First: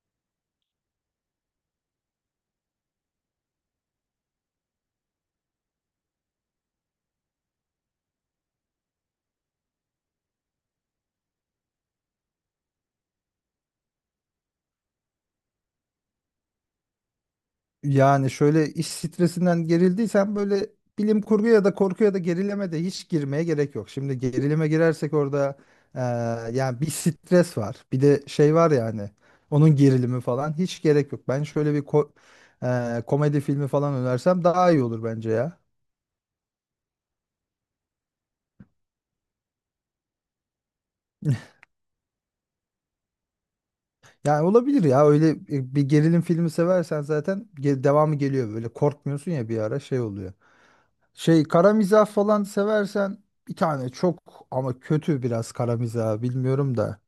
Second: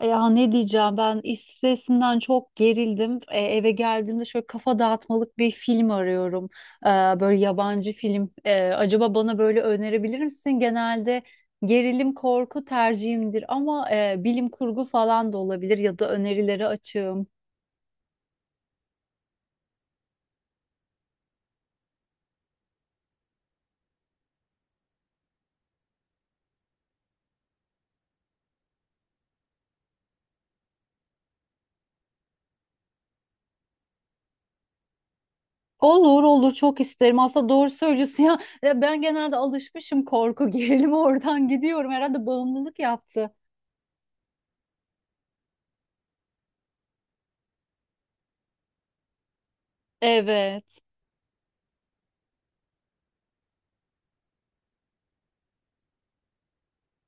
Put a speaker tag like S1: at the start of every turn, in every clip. S1: Ya ne diyeceğim ben iş stresinden çok gerildim. Eve geldiğimde şöyle kafa dağıtmalık bir film arıyorum. E, Böyle yabancı film. Acaba bana böyle önerebilir misin? Genelde gerilim korku tercihimdir ama bilim kurgu falan da olabilir ya da önerileri açığım.
S2: Yani şöyle iş stresinden gerildiysen böyle bilim kurgu ya da korku ya da gerileme de hiç girmeye gerek yok. Şimdi gerilime girersek orada eee, yani bir stres var. Bir de şey var yani onun gerilimi falan hiç gerek yok. Ben şöyle bir komedi filmi falan önersem daha iyi olur bence ya.
S1: Olur olur, çok isterim. Aslında doğru söylüyorsun ya. Ya ben genelde alışmışım korku gerilime, oradan gidiyorum. Herhalde bağımlılık yaptı.
S2: Yani olabilir ya öyle bir gerilim filmi seversen zaten devamı geliyor böyle korkmuyorsun ya bir ara şey oluyor.
S1: Evet.
S2: Şey kara mizah falan seversen bir tane çok ama kötü biraz kara mizah bilmiyorum da.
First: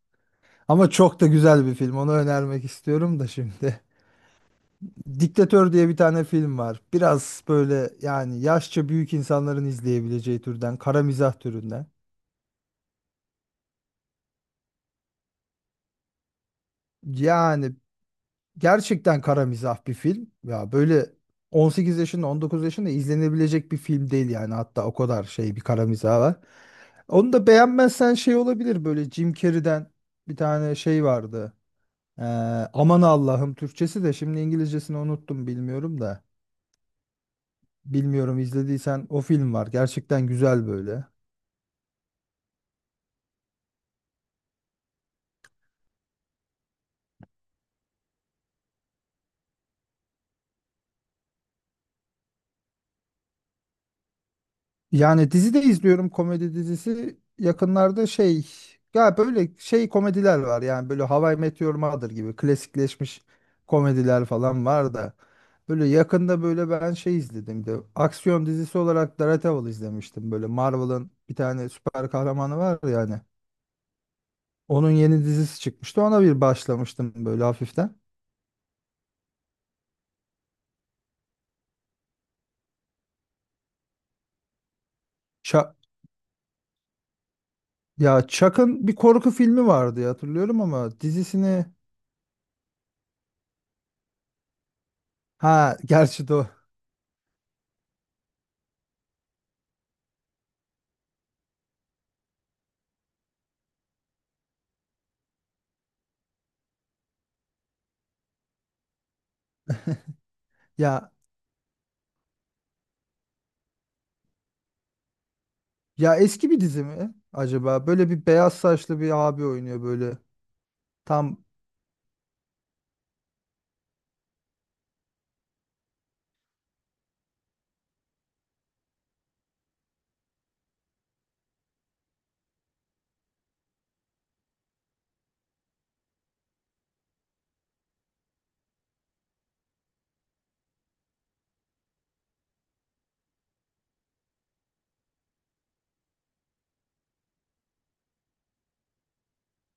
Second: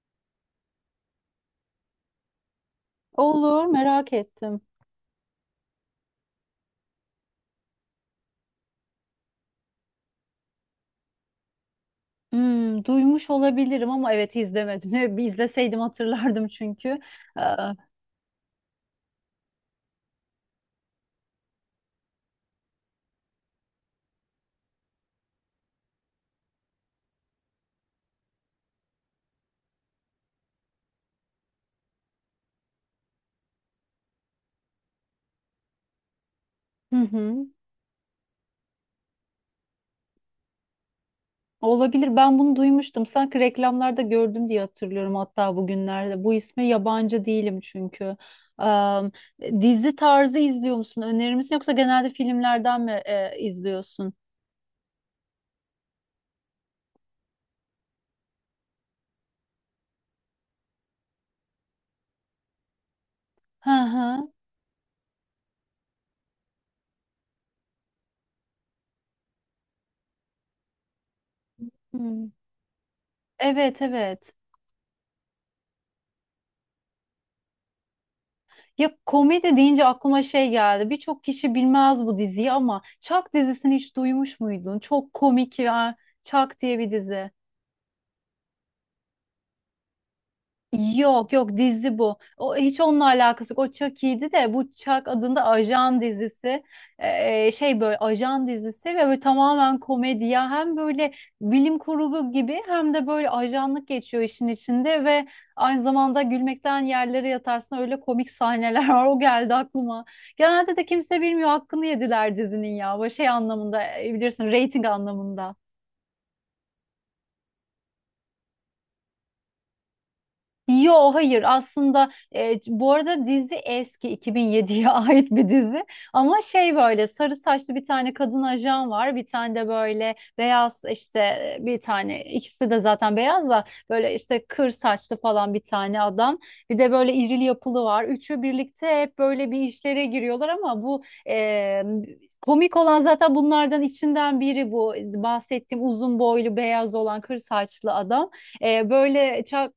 S2: Ama çok da güzel bir film onu önermek istiyorum da
S1: Olur,
S2: şimdi.
S1: merak ettim.
S2: Diktatör diye bir tane film var. Biraz böyle yani yaşça büyük insanların izleyebileceği türden kara mizah türünden.
S1: Hmm, duymuş olabilirim ama evet, izlemedim. Bir izleseydim hatırlardım çünkü. Ee,
S2: Yani gerçekten kara mizah bir film. Ya böyle 18 yaşında 19 yaşında izlenebilecek bir film değil yani hatta o kadar şey bir kara mizah var. Onu da beğenmezsen şey olabilir böyle Jim Carrey'den bir tane şey vardı. Ee, Aman Allah'ım Türkçesi de şimdi İngilizcesini unuttum bilmiyorum da.
S1: hı hı.
S2: Bilmiyorum izlediysen o film var. Gerçekten güzel böyle.
S1: Olabilir. Ben bunu duymuştum. Sanki reklamlarda gördüm diye hatırlıyorum hatta bugünlerde. Bu isme yabancı değilim çünkü. Ee, Dizi tarzı izliyor musun? Önerir misin? Yoksa genelde filmlerden mi izliyorsun?
S2: Yani dizi de izliyorum komedi dizisi. Yakınlarda şey ya böyle şey komediler var yani böyle How I Met Your Mother gibi klasikleşmiş
S1: Hı
S2: komediler
S1: hı.
S2: falan var da. Böyle yakında böyle ben şey izledim de aksiyon dizisi olarak Daredevil izlemiştim. Böyle Marvel'ın bir tane süper
S1: Hmm.
S2: kahramanı var yani.
S1: Evet, evet.
S2: Onun yeni dizisi çıkmıştı. Ona bir başlamıştım böyle hafiften.
S1: Ya komedi deyince aklıma şey geldi. Birçok kişi bilmez bu diziyi ama Chuck dizisini hiç duymuş muydun? Çok komik
S2: Ça-
S1: ya. Chuck diye bir dizi.
S2: ya Chuck'ın bir korku filmi vardı ya, hatırlıyorum ama
S1: Yok yok,
S2: dizisini
S1: dizi bu. O hiç, onunla alakası yok. O Chucky'ydi, de bu Chuck adında
S2: ha
S1: ajan
S2: gerçi de o.
S1: dizisi. Şey böyle ajan dizisi ve böyle tamamen komedi ya. Hem böyle bilim kurgu gibi hem de böyle ajanlık geçiyor işin içinde ve aynı zamanda gülmekten yerlere yatarsın, öyle komik sahneler var. O geldi aklıma. Genelde de
S2: Ya
S1: kimse bilmiyor, hakkını yediler dizinin ya. Böyle şey anlamında, bilirsin, reyting anlamında.
S2: Ya eski bir dizi mi acaba? Böyle bir beyaz saçlı bir abi oynuyor böyle.
S1: Yo hayır,
S2: Tam
S1: aslında bu arada dizi eski, 2007'ye ait bir dizi ama şey böyle sarı saçlı bir tane kadın ajan var, bir tane de böyle beyaz işte, bir tane, ikisi de zaten beyaz da, böyle işte kır saçlı falan bir tane adam, bir de böyle irili yapılı var, üçü birlikte hep böyle bir işlere giriyorlar ama bu e, komik olan zaten bunlardan içinden biri, bu bahsettiğim uzun boylu beyaz olan kır saçlı adam. Böyle ça-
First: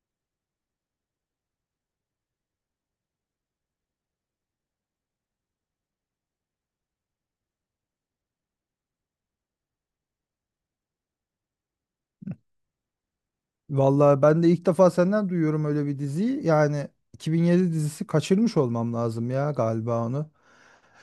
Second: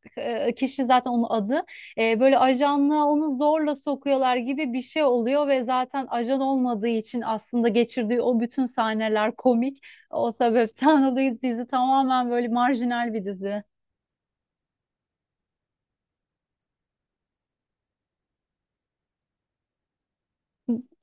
S1: e, kişi zaten onun adı. Böyle ajanlığa onu zorla sokuyorlar gibi bir şey oluyor ve zaten ajan olmadığı için aslında geçirdiği o bütün sahneler komik. O sebepten dolayı dizi tamamen böyle marjinal bir dizi.
S2: vallahi ben de ilk defa senden duyuyorum öyle bir diziyi. Yani 2007 dizisi kaçırmış olmam lazım ya galiba onu.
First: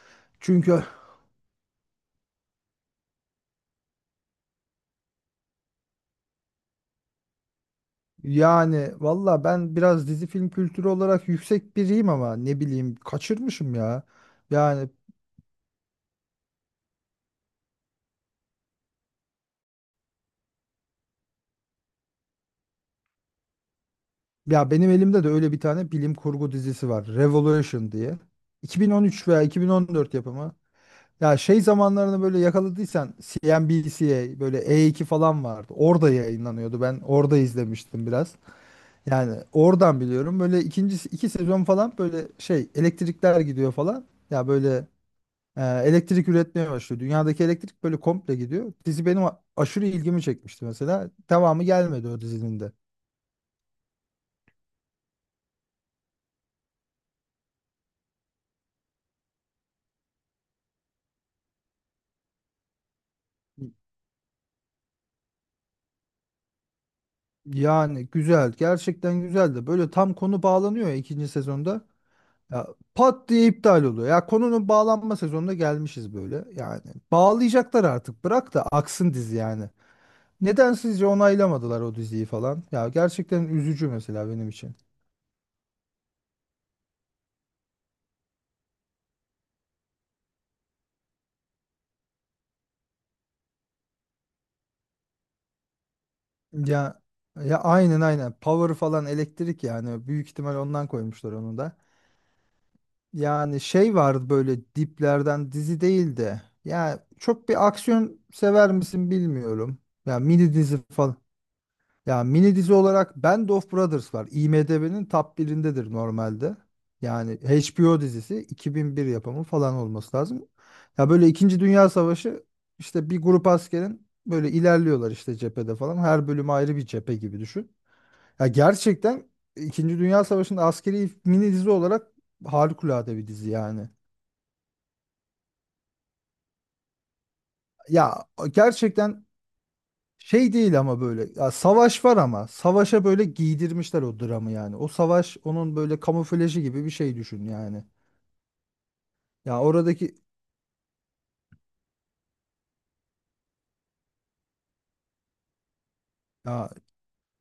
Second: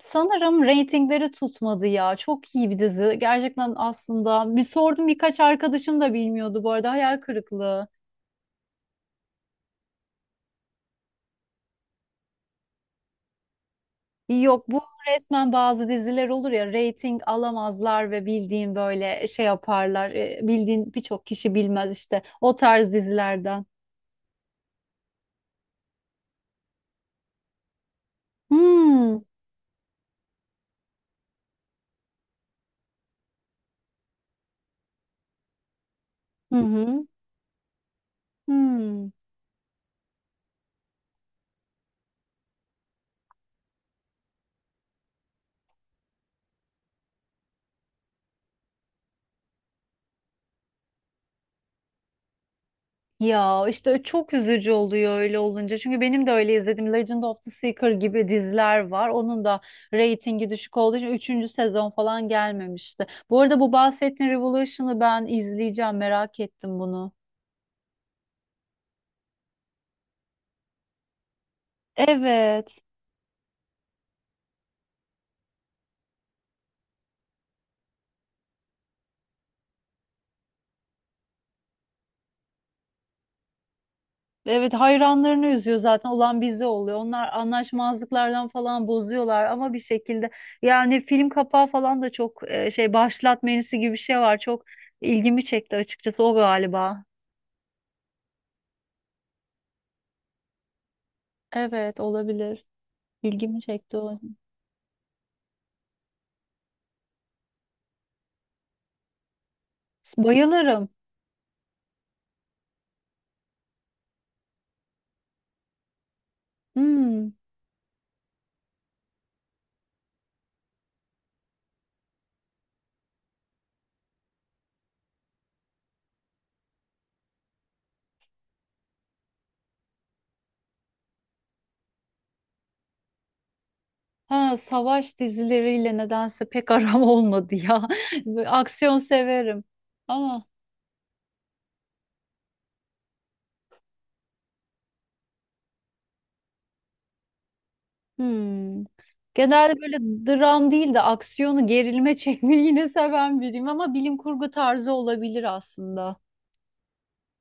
S1: Sanırım
S2: Çünkü
S1: reytingleri tutmadı ya. Çok iyi bir dizi. Gerçekten aslında bir sordum, birkaç arkadaşım da bilmiyordu bu arada. Hayal kırıklığı.
S2: yani valla ben biraz dizi film kültürü olarak yüksek biriyim ama ne bileyim kaçırmışım ya.
S1: Yok bu
S2: Yani
S1: resmen, bazı diziler olur ya reyting alamazlar ve bildiğin böyle şey yaparlar. Bildiğin birçok kişi bilmez işte o tarz dizilerden.
S2: ya benim elimde de öyle bir tane bilim kurgu dizisi var. Revolution diye.
S1: Hmm.
S2: 2013 veya 2014 yapımı. Ya şey zamanlarını böyle yakaladıysan CNBC'ye böyle E2 falan vardı. Orada
S1: Hı
S2: yayınlanıyordu. Ben
S1: hı.
S2: orada izlemiştim biraz.
S1: Hmm.
S2: Yani oradan biliyorum. Böyle ikinci iki sezon falan böyle şey elektrikler gidiyor falan. Ya böyle elektrik üretmeye başlıyor. Dünyadaki elektrik böyle komple gidiyor. Dizi benim aşırı ilgimi çekmişti mesela. Devamı gelmedi o dizinin de.
S1: Ya işte çok üzücü oluyor öyle olunca. Çünkü benim de öyle izlediğim Legend of the Seeker gibi diziler var. Onun da reytingi düşük olduğu için üçüncü sezon falan gelmemişti. Bu arada bu bahsettiğin Revolution'ı ben izleyeceğim. Merak ettim bunu.
S2: Yani güzel. Gerçekten güzeldi. Böyle tam konu bağlanıyor ya ikinci sezonda. Ya,
S1: Evet.
S2: pat diye iptal oluyor. Ya konunun bağlanma sezonuna gelmişiz böyle. Yani bağlayacaklar artık. Bırak da aksın dizi yani. Neden sizce onaylamadılar o diziyi falan? Ya gerçekten üzücü mesela benim
S1: Evet,
S2: için.
S1: hayranlarını üzüyor, zaten olan bize oluyor. Onlar anlaşmazlıklardan falan bozuyorlar ama bir şekilde, yani film kapağı falan da çok şey, başlat menüsü gibi bir şey var. Çok ilgimi çekti açıkçası o
S2: Ya
S1: galiba.
S2: ya aynen aynen. Power falan elektrik yani. Büyük ihtimal ondan koymuşlar onu da.
S1: Evet, olabilir. İlgimi
S2: Yani şey
S1: çekti o.
S2: vardı böyle diplerden dizi değildi. Ya çok bir aksiyon sever misin bilmiyorum. Ya mini dizi
S1: Bayılırım.
S2: falan. Ya mini dizi olarak Band of Brothers var. IMDb'nin top birindedir normalde.
S1: Hmm.
S2: Yani HBO dizisi 2001 yapımı falan olması lazım. Ya böyle İkinci Dünya Savaşı işte bir grup askerin böyle ilerliyorlar işte cephede falan. Her bölüm ayrı bir cephe gibi düşün. Ya gerçekten İkinci Dünya Savaşı'nda askeri mini dizi olarak harikulade bir dizi yani.
S1: Ha, savaş dizileriyle nedense pek aram olmadı ya.
S2: Ya
S1: Böyle aksiyon
S2: gerçekten
S1: severim. Ama
S2: şey değil ama böyle ya savaş var ama savaşa böyle giydirmişler o dramı yani. O savaş onun böyle kamuflajı gibi bir şey düşün yani.
S1: hmm.
S2: Ya
S1: Genelde böyle
S2: oradaki
S1: dram değil de aksiyonu, gerilme çekmeyi yine seven biriyim ama bilim kurgu tarzı olabilir aslında.
S2: ya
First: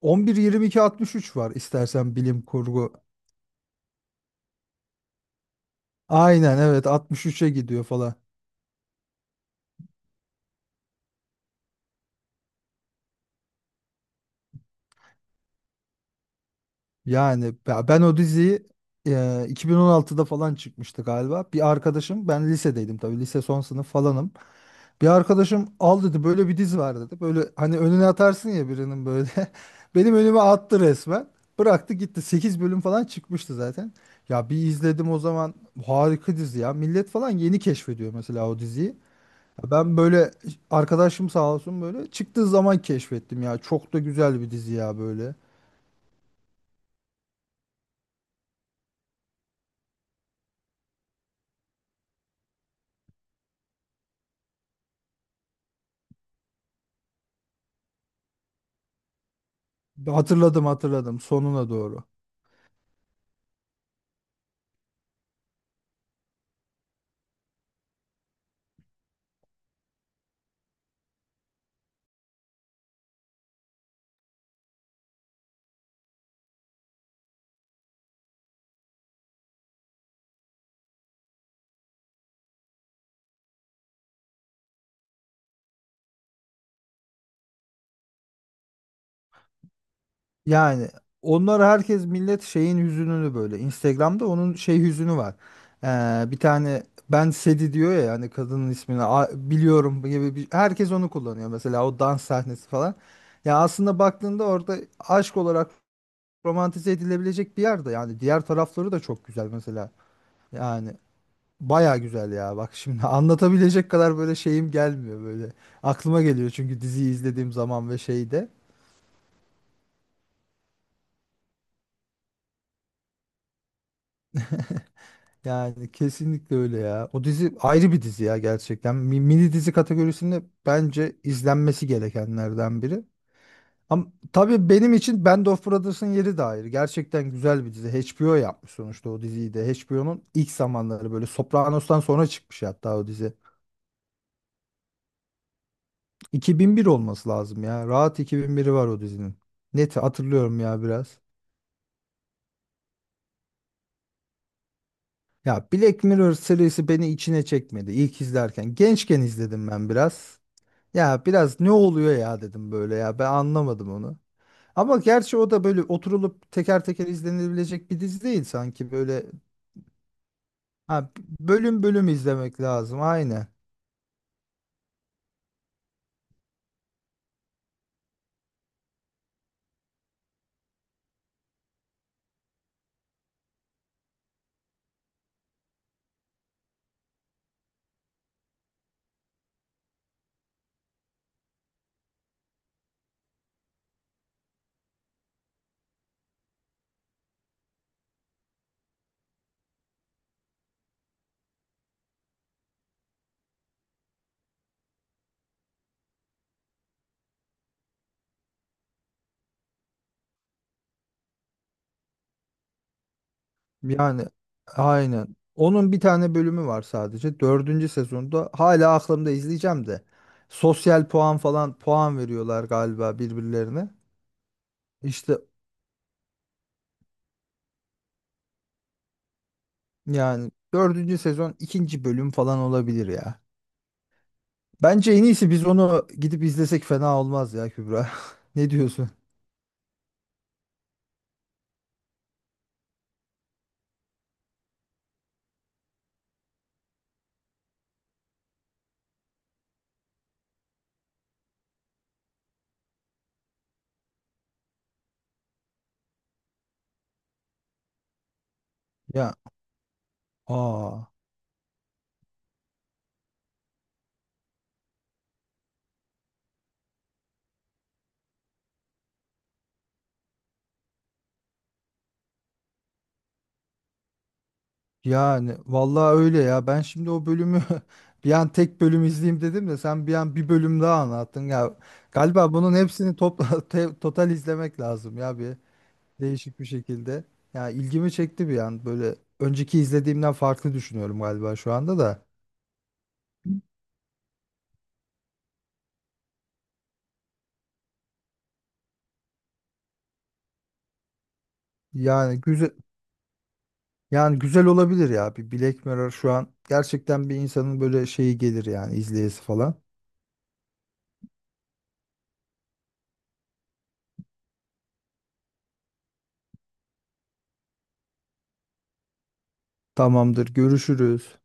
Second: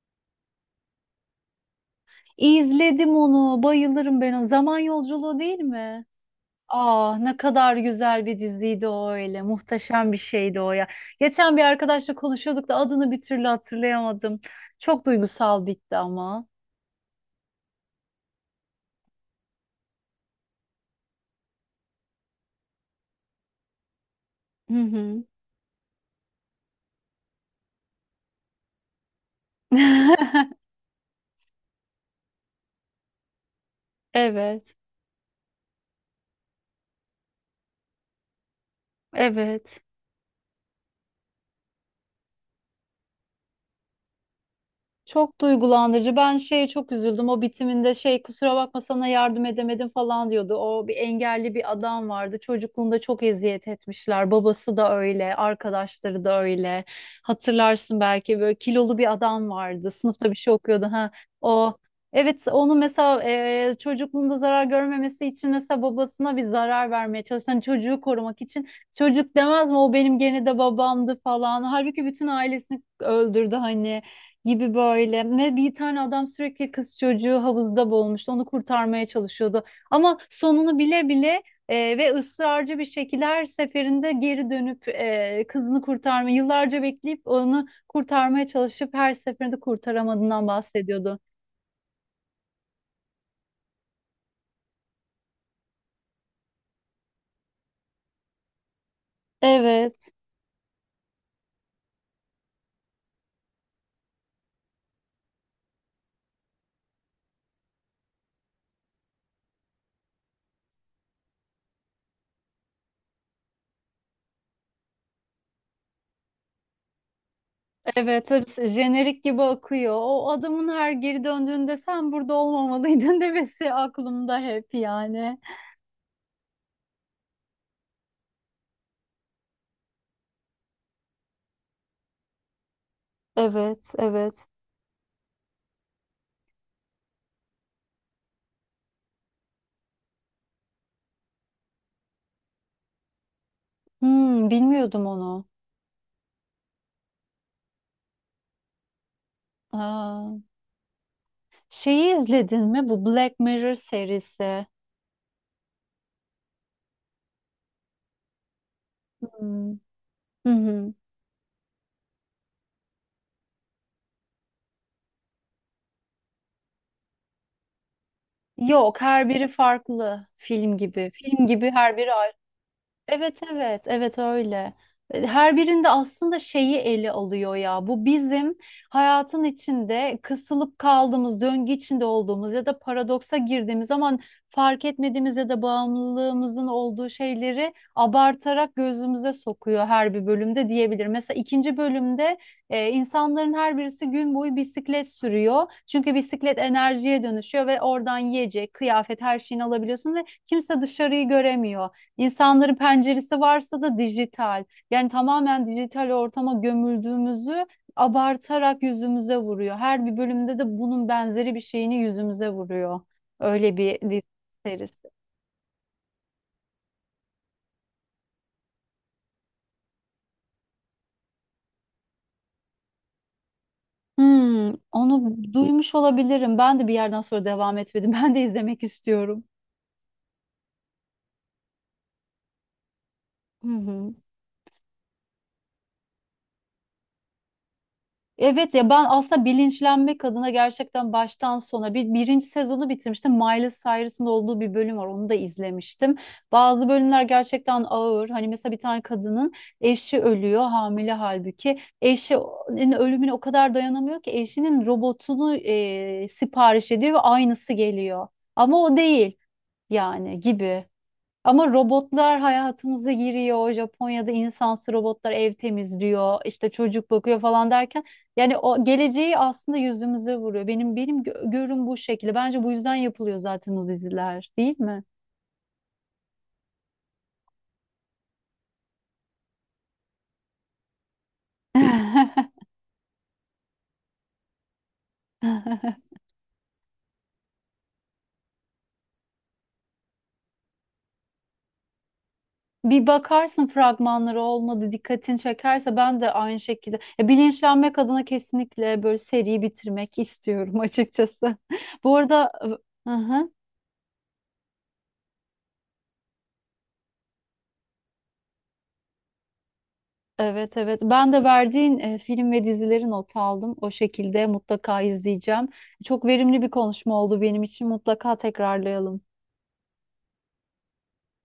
S2: 11-22-63 var istersen bilim kurgu.
S1: İzledim onu, bayılırım ben o. Zaman Yolculuğu değil mi?
S2: Aynen evet
S1: Ah, ne
S2: 63'e
S1: kadar
S2: gidiyor falan.
S1: güzel bir diziydi o öyle. Muhteşem bir şeydi o ya. Geçen bir arkadaşla konuşuyorduk da adını bir türlü hatırlayamadım. Çok duygusal bitti ama.
S2: Yani ya ben o diziyi 2016'da falan çıkmıştı galiba. Bir arkadaşım ben lisedeydim tabii lise son sınıf falanım.
S1: Hı
S2: Bir
S1: hı.
S2: arkadaşım al dedi böyle bir diz var dedi. Böyle hani önüne atarsın ya birinin böyle. Benim önüme attı resmen. Bıraktı gitti. Sekiz bölüm falan çıkmıştı zaten. Ya bir
S1: Evet,
S2: izledim o zaman harika dizi ya. Millet falan yeni keşfediyor mesela o diziyi. Ya
S1: evet.
S2: ben böyle arkadaşım sağ olsun böyle çıktığı zaman keşfettim ya. Çok da güzel bir dizi ya böyle.
S1: Çok duygulandırıcı. Ben şeye çok üzüldüm. O bitiminde şey, kusura bakma sana yardım edemedim falan diyordu. O bir engelli bir adam vardı. Çocukluğunda çok eziyet etmişler. Babası da öyle, arkadaşları da öyle. Hatırlarsın belki, böyle kilolu bir adam vardı. Sınıfta bir şey
S2: Hatırladım
S1: okuyordu. Ha,
S2: hatırladım sonuna
S1: o
S2: doğru.
S1: evet, onu mesela çocukluğunda zarar görmemesi için, mesela babasına bir zarar vermeye çalışan çocuğu korumak için çocuk demez mi o benim gene de babamdı falan. Halbuki bütün ailesini öldürdü, hani gibi böyle. Ne bir tane adam sürekli kız çocuğu havuzda boğulmuştu. Onu kurtarmaya çalışıyordu. Ama sonunu bile bile ve ısrarcı bir şekilde her seferinde geri dönüp kızını kurtarma, yıllarca bekleyip onu kurtarmaya çalışıp her seferinde kurtaramadığından
S2: Yani
S1: bahsediyordu.
S2: onlar herkes millet şeyin hüzününü böyle. Instagram'da onun şey hüzünü var. Bir tane ben Sedi diyor ya hani kadının ismini biliyorum
S1: Evet,
S2: gibi bir, herkes onu kullanıyor mesela o dans sahnesi falan. Ya aslında baktığında orada aşk olarak romantize edilebilecek bir yerde yani diğer tarafları da çok güzel mesela. Yani baya güzel ya bak şimdi anlatabilecek kadar böyle şeyim gelmiyor böyle. Aklıma geliyor çünkü diziyi izlediğim zaman ve
S1: evet,
S2: şeyde.
S1: hepsi jenerik gibi akıyor. O adamın her geri döndüğünde sen burada olmamalıydın demesi aklımda hep yani.
S2: Yani kesinlikle öyle ya. O dizi ayrı bir dizi ya gerçekten. Mini dizi kategorisinde bence izlenmesi gerekenlerden biri.
S1: Evet,
S2: Ama
S1: evet.
S2: tabii benim için Band of Brothers'ın yeri de ayrı. Gerçekten güzel bir dizi. HBO yapmış sonuçta o diziyi de. HBO'nun ilk zamanları böyle Sopranos'tan sonra çıkmış hatta o dizi.
S1: Hmm, bilmiyordum onu.
S2: 2001 olması lazım ya. Rahat 2001'i var o dizinin. Net
S1: Aa.
S2: hatırlıyorum ya biraz.
S1: Şeyi izledin mi? Bu Black Mirror serisi.
S2: Ya Black Mirror serisi beni içine çekmedi ilk izlerken. Gençken izledim
S1: Hmm.
S2: ben biraz.
S1: Hı hı.
S2: Ya biraz ne oluyor ya dedim böyle ya ben anlamadım onu. Ama gerçi o da böyle oturulup teker teker izlenebilecek bir dizi değil sanki
S1: Yok,
S2: böyle
S1: her biri farklı film gibi.
S2: ha,
S1: Film gibi
S2: bölüm
S1: her
S2: bölüm
S1: biri.
S2: izlemek lazım
S1: Evet
S2: aynen.
S1: evet evet, öyle. Her birinde aslında şeyi ele alıyor ya. Bu bizim hayatın içinde kısılıp kaldığımız, döngü içinde olduğumuz ya da paradoksa girdiğimiz zaman fark etmediğimiz ya da bağımlılığımızın olduğu şeyleri abartarak gözümüze sokuyor her bir bölümde diyebilir. Mesela ikinci bölümde insanların her birisi gün boyu bisiklet sürüyor. Çünkü bisiklet enerjiye dönüşüyor ve oradan yiyecek, kıyafet her şeyini alabiliyorsun ve kimse dışarıyı göremiyor. İnsanların penceresi varsa da dijital. Yani tamamen dijital ortama gömüldüğümüzü abartarak yüzümüze vuruyor. Her bir bölümde de bunun benzeri bir şeyini yüzümüze vuruyor. Öyle bir dizi
S2: Yani
S1: serisi.
S2: aynen. Onun bir tane bölümü var sadece. Dördüncü sezonda hala aklımda izleyeceğim de. Sosyal puan falan puan veriyorlar galiba birbirlerine.
S1: Hmm,
S2: İşte
S1: onu duymuş olabilirim. Ben de bir yerden sonra devam etmedim. Ben de izlemek istiyorum.
S2: yani dördüncü sezon ikinci bölüm falan olabilir ya.
S1: Hı hı.
S2: Bence en iyisi biz onu gidip izlesek fena olmaz ya Kübra. Ne
S1: Evet ya, ben
S2: diyorsun?
S1: aslında bilinçlenmek adına gerçekten baştan sona bir birinci sezonu bitirmiştim. Miley Cyrus'ın olduğu bir bölüm var. Onu da izlemiştim. Bazı bölümler gerçekten ağır. Hani mesela bir tane kadının eşi ölüyor, hamile halbuki. Eşinin ölümüne o kadar dayanamıyor ki eşinin robotunu sipariş ediyor ve aynısı geliyor. Ama o
S2: Ya
S1: değil yani, gibi.
S2: aa
S1: Ama robotlar hayatımıza giriyor. Japonya'da insansı robotlar ev temizliyor, işte çocuk bakıyor falan derken, yani o geleceği aslında yüzümüze vuruyor. Benim görüm bu şekilde. Bence bu yüzden yapılıyor zaten o diziler, değil mi?
S2: yani vallahi öyle ya. Ben şimdi o bölümü bir an tek bölüm izleyeyim dedim de sen bir an bir bölüm daha anlattın ya. Galiba bunun hepsini topla total izlemek lazım ya bir değişik bir şekilde. Ya ilgimi çekti bir an böyle önceki izlediğimden farklı düşünüyorum galiba şu anda da.
S1: Bir bakarsın, fragmanları olmadı, dikkatini çekerse ben de aynı şekilde. Ya, bilinçlenmek adına kesinlikle böyle seriyi bitirmek istiyorum açıkçası. Bu
S2: Yani
S1: arada
S2: güzel yani güzel olabilir ya bir Black Mirror şu an gerçekten bir insanın böyle şeyi gelir yani izleyesi falan.
S1: evet evet. Ben de verdiğin film ve dizileri not aldım. O şekilde mutlaka izleyeceğim. Çok verimli bir konuşma oldu benim için. Mutlaka tekrarlayalım.
S2: Tamamdır. Görüşürüz.